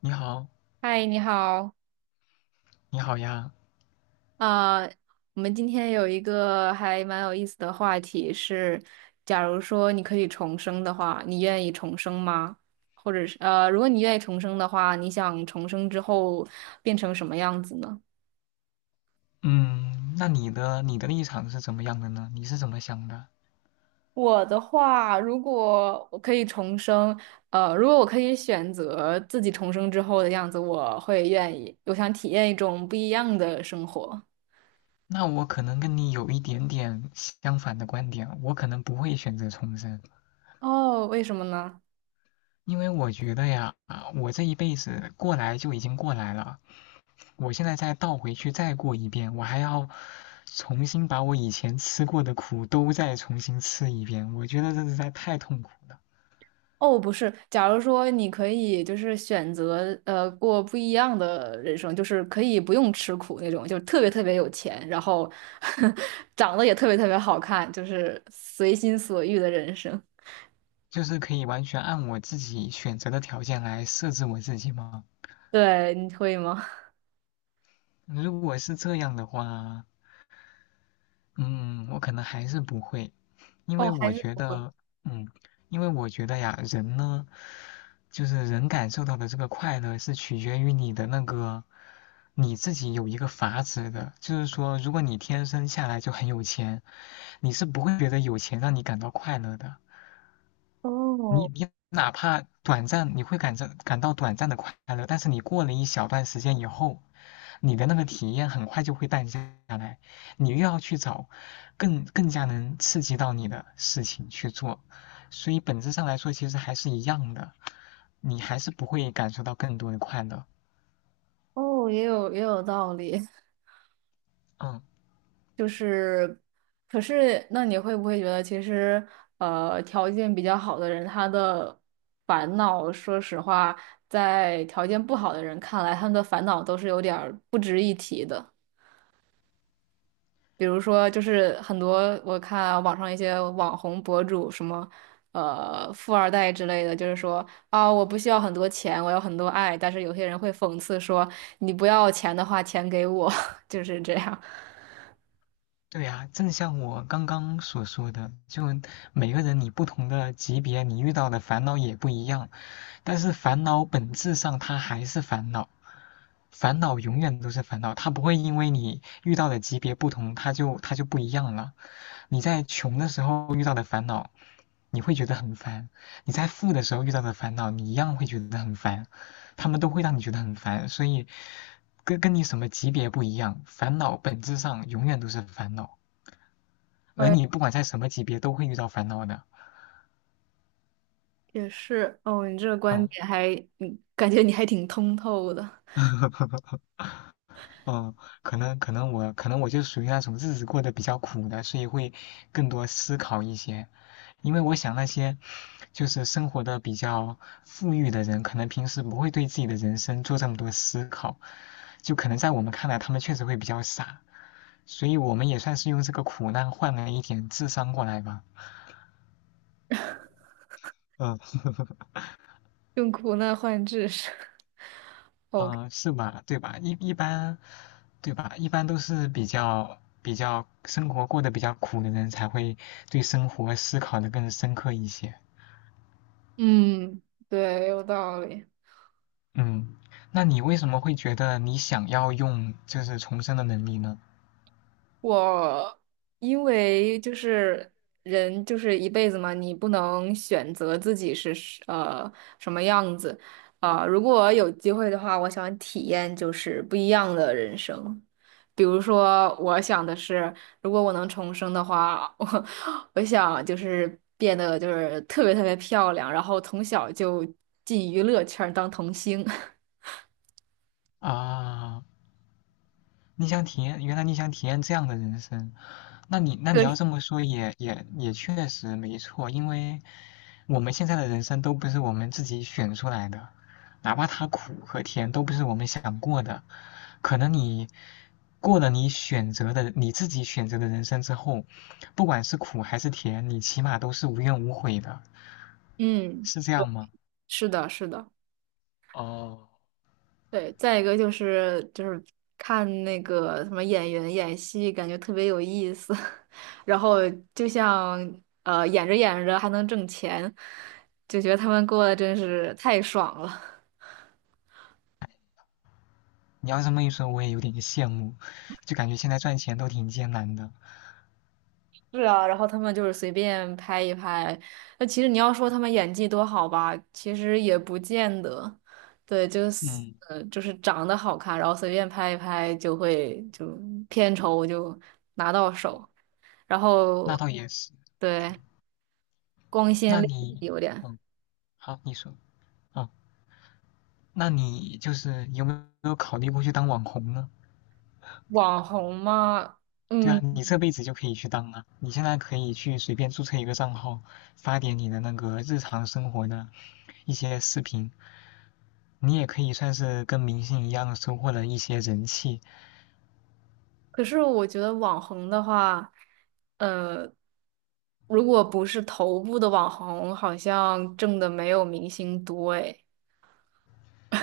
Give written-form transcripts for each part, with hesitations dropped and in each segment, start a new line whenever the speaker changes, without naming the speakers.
你好，
嗨，你好。
你好呀。
啊、我们今天有一个还蛮有意思的话题是，假如说你可以重生的话，你愿意重生吗？或者是如果你愿意重生的话，你想重生之后变成什么样子呢？
嗯，那你的立场是怎么样的呢？你是怎么想的？
我的话，如果我可以重生，如果我可以选择自己重生之后的样子，我会愿意，我想体验一种不一样的生活。
那我可能跟你有一点点相反的观点，我可能不会选择重生。
哦，为什么呢？
因为我觉得呀，我这一辈子过来就已经过来了，我现在再倒回去再过一遍，我还要重新把我以前吃过的苦都再重新吃一遍，我觉得这实在太痛苦了。
哦，不是，假如说你可以就是选择过不一样的人生，就是可以不用吃苦那种，就特别特别有钱，然后 长得也特别特别好看，就是随心所欲的人生。
就是可以完全按我自己选择的条件来设置我自己吗？
对，你会吗？
如果是这样的话，嗯，我可能还是不会，因
哦，
为
还
我
是
觉
不会。
得，嗯，因为我觉得呀，人呢，就是人感受到的这个快乐是取决于你的那个，你自己有一个阀值的。就是说，如果你天生下来就很有钱，你是不会觉得有钱让你感到快乐的，你哪怕短暂，你会感到短暂的快乐，但是你过了一小段时间以后，你的那个体验很快就会淡下来，你又要去找更加能刺激到你的事情去做，所以本质上来说其实还是一样的，你还是不会感受到更多的快乐。
哦，也有道理。
嗯，
就是，可是那你会不会觉得其实条件比较好的人，他的烦恼，说实话，在条件不好的人看来，他们的烦恼都是有点儿。比如说，就是很多我看网上一些网红博主，什么富二代之类的，就是说啊，我不需要很多钱，我要很多爱。但是有些人会讽刺说，你不要钱的话，钱给我。就是这样。
对呀，正像我刚刚所说的，就每个人你不同的级别，你遇到的烦恼也不一样，但是烦恼本质上它还是烦恼。烦恼永远都是烦恼，它不会因为你遇到的级别不同，它就不一样了。你在穷的时候遇到的烦恼，你会觉得很烦；你在富的时候遇到的烦恼，你一样会觉得很烦。他们都会让你觉得很烦，所以跟你什么级别不一样，烦恼本质上永远都是烦恼。而
呃，
你不管在什么级别都会遇到烦恼的。
也是哦，你这个观
嗯，
点还，嗯，感觉你还挺通透的。
嗯，可能我就属于那种日子过得比较苦的，所以会更多思考一些。因为我想那些就是生活的比较富裕的人，可能平时不会对自己的人生做这么多思考，就可能在我们看来，他们确实会比较傻，所以我们也算是用这个苦难换了一点智商过来吧。嗯
用苦难换知识。OK，
嗯，是吧？对吧？一般，对吧？一般都是比较生活过得比较苦的人，才会对生活思考的更深刻一些。
嗯，对，有道理。
嗯，那你为什么会觉得你想要用就是重生的能力呢？
我因为就是人就是一辈子嘛，你不能选择自己是什么样子啊。如果有机会的话，我想体验就是不一样的人生。比如说，我想的是，如果我能重生的话，我想就是变得就是特别特别漂亮，然后从小就进娱乐圈儿当童星。
啊，你想体验，原来你想体验这样的人生。那你 那你要
对，
这么说也确实没错，因为我们现在的人生都不是我们自己选出来的，哪怕它苦和甜都不是我们想过的，可能你过了你自己选择的人生之后，不管是苦还是甜，你起码都是无怨无悔的，
嗯，
是这样吗？
是的，是的。
哦，
对，再一个就是看那个什么演员演戏，感觉特别有意思，然后就像演着演着还能挣钱，就觉得他们过得真是太爽了。
你要这么一说，我也有点羡慕，就感觉现在赚钱都挺艰难的。
是啊，然后他们就是随便拍一拍。那其实你要说他们演技多好吧，其实也不见得。对，就是
嗯，
就是长得好看，然后随便拍一拍就会就片酬就拿到手，然
那
后
倒也是。
对。光鲜
那
亮
你，
丽有点。
嗯，好，你说，嗯，那你就是有没有考虑过去当网红呢？
网红嘛，
对啊，
嗯，
你这辈子就可以去当啊，你现在可以去随便注册一个账号，发点你的那个日常生活的一些视频，你也可以算是跟明星一样收获了一些人气。
可是我觉得网红的话，呃，如果不是头部的网红，好像挣的没有明星多诶。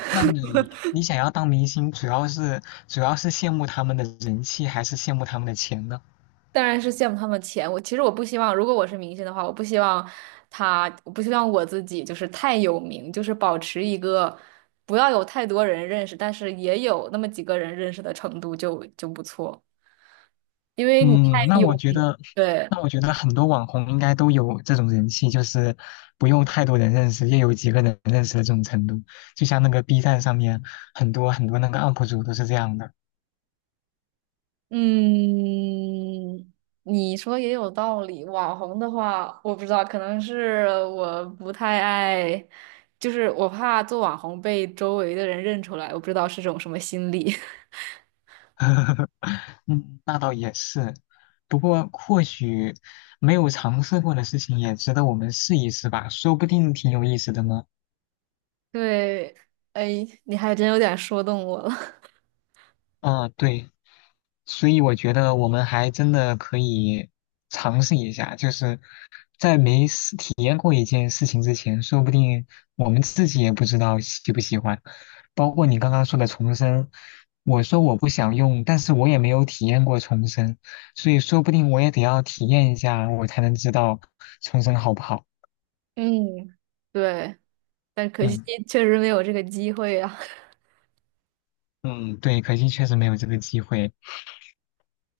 那你想要当明星，主要是羡慕他们的人气，还是羡慕他们的钱呢？
当然是羡慕他们钱。我其实我不希望，如果我是明星的话，我不希望他，我不希望我自己就是太有名，就是保持一个不要有太多人认识，但是也有那么几个人认识的程度就不错。因为你太
嗯，那我
有
觉
名，
得，
对。
那我觉得很多网红应该都有这种人气，就是不用太多人认识，也有几个人认识的这种程度。就像那个 B 站上面很多那个 UP 主都是这样的。
嗯，你说也有道理。网红的话，我不知道，可能是我不太爱，就是我怕做网红被周围的人认出来，我不知道是种什么心理。
嗯，那倒也是。不过或许没有尝试过的事情也值得我们试一试吧，说不定挺有意思的呢。
对，哎，你还真有点说动我了。
啊，对，所以我觉得我们还真的可以尝试一下，就是在没试体验过一件事情之前，说不定我们自己也不知道喜不喜欢。包括你刚刚说的重生，我说我不想用，但是我也没有体验过重生，所以说不定我也得要体验一下，我才能知道重生好不好。
嗯，对，但可惜
嗯
确实没有这个机会啊。
嗯，对，可惜确实没有这个机会。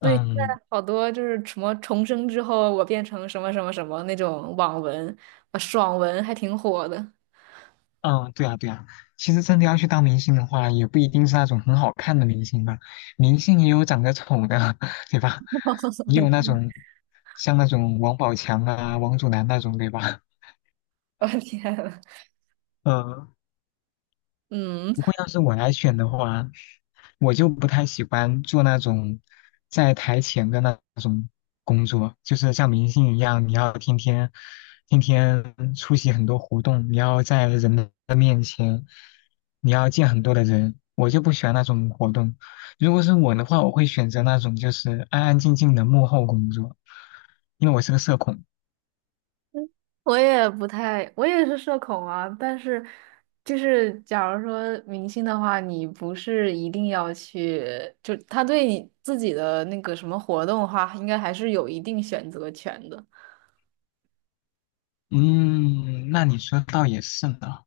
所以现
嗯。
在好多就是什么重生之后，我变成什么什么什么那种网文，啊爽文还挺火的。
嗯，对啊，对啊。其实真的要去当明星的话，也不一定是那种很好看的明星吧，明星也有长得丑的，对吧？也有那 种像王宝强啊、王祖蓝那种，对吧？
我的天！
嗯，
嗯，
不过要是我来选的话，我就不太喜欢做那种在台前的那种工作，就是像明星一样，你要天天出席很多活动，你要在人的面前，你要见很多的人，我就不喜欢那种活动。如果是我的话，我会选择那种就是安安静静的幕后工作，因为我是个社恐。
我也不太，我也是社恐啊。但是，就是假如说明星的话，你不是一定要去，就他对你自己的那个什么活动的话，应该还是有一定选择权的。
嗯，那你说倒也是呢。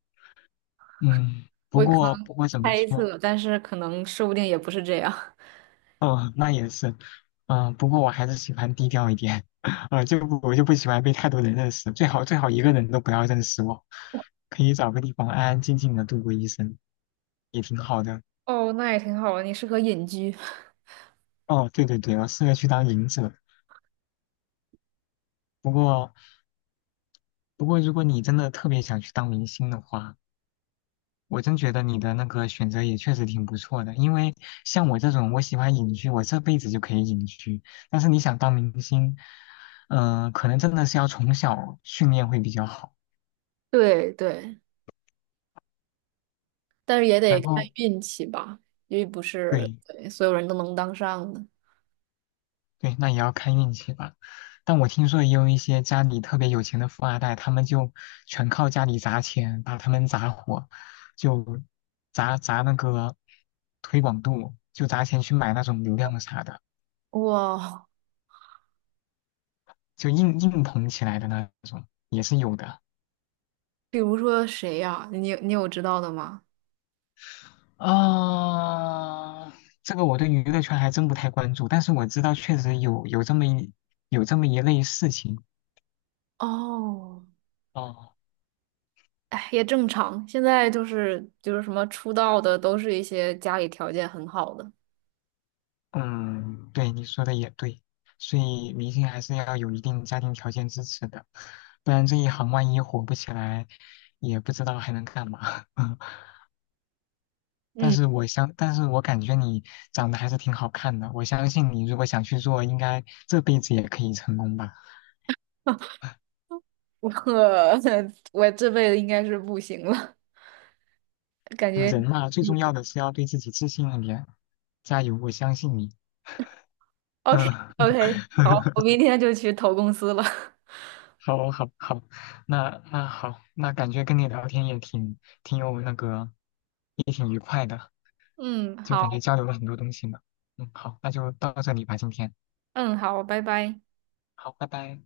嗯，不
我可
过
能
不过怎么
猜
说？
测，但是可能说不定也不是这样。
哦，那也是。嗯，不过我还是喜欢低调一点。呃，就不我就不喜欢被太多人认识，最好一个人都不要认识我，可以找个地方安安静静的度过一生，也挺好的。
哦，那也挺好的，你适合隐居。
哦，对对对，我适合去当隐者。不过不过如果你真的特别想去当明星的话，我真觉得你的那个选择也确实挺不错的，因为像我这种，我喜欢隐居，我这辈子就可以隐居。但是你想当明星，嗯、可能真的是要从小训练会比较好。
对对，但是也得
然
看
后，
运气吧，因为不是
对
对所有人都能当上的。
对，那也要看运气吧。但我听说也有一些家里特别有钱的富二代，他们就全靠家里砸钱，把他们砸火，就砸那个推广度，就砸钱去买那种流量啥的。
哇，
就硬捧起来的那种，也是有的。
比如说谁呀？你有知道的吗？
啊，这个我对娱乐圈还真不太关注，但是我知道确实有这么一类事情。
哦，
哦，
哎，也正常。现在就是什么出道的，都是一些家里条件很好的。
嗯，对，你说的也对，所以明星还是要有一定家庭条件支持的，不然这一行万一火不起来，也不知道还能干嘛。
嗯，
但是我感觉你长得还是挺好看的，我相信你如果想去做，应该这辈子也可以成功吧。
我 我这辈子应该是不行了，感
嗯
觉
人嘛，最重 要的是要对自己自信一点，加油，我相信你。
OK，
嗯，
OK，好，我明 天就去投公司了。
好，好，好，那好，那感觉跟你聊天也挺有那个，也挺愉快的，
嗯，
就感觉
好，
交流了很多东西嘛。嗯，好，那就到这里吧，今天。
嗯，好，拜拜。
好，拜拜。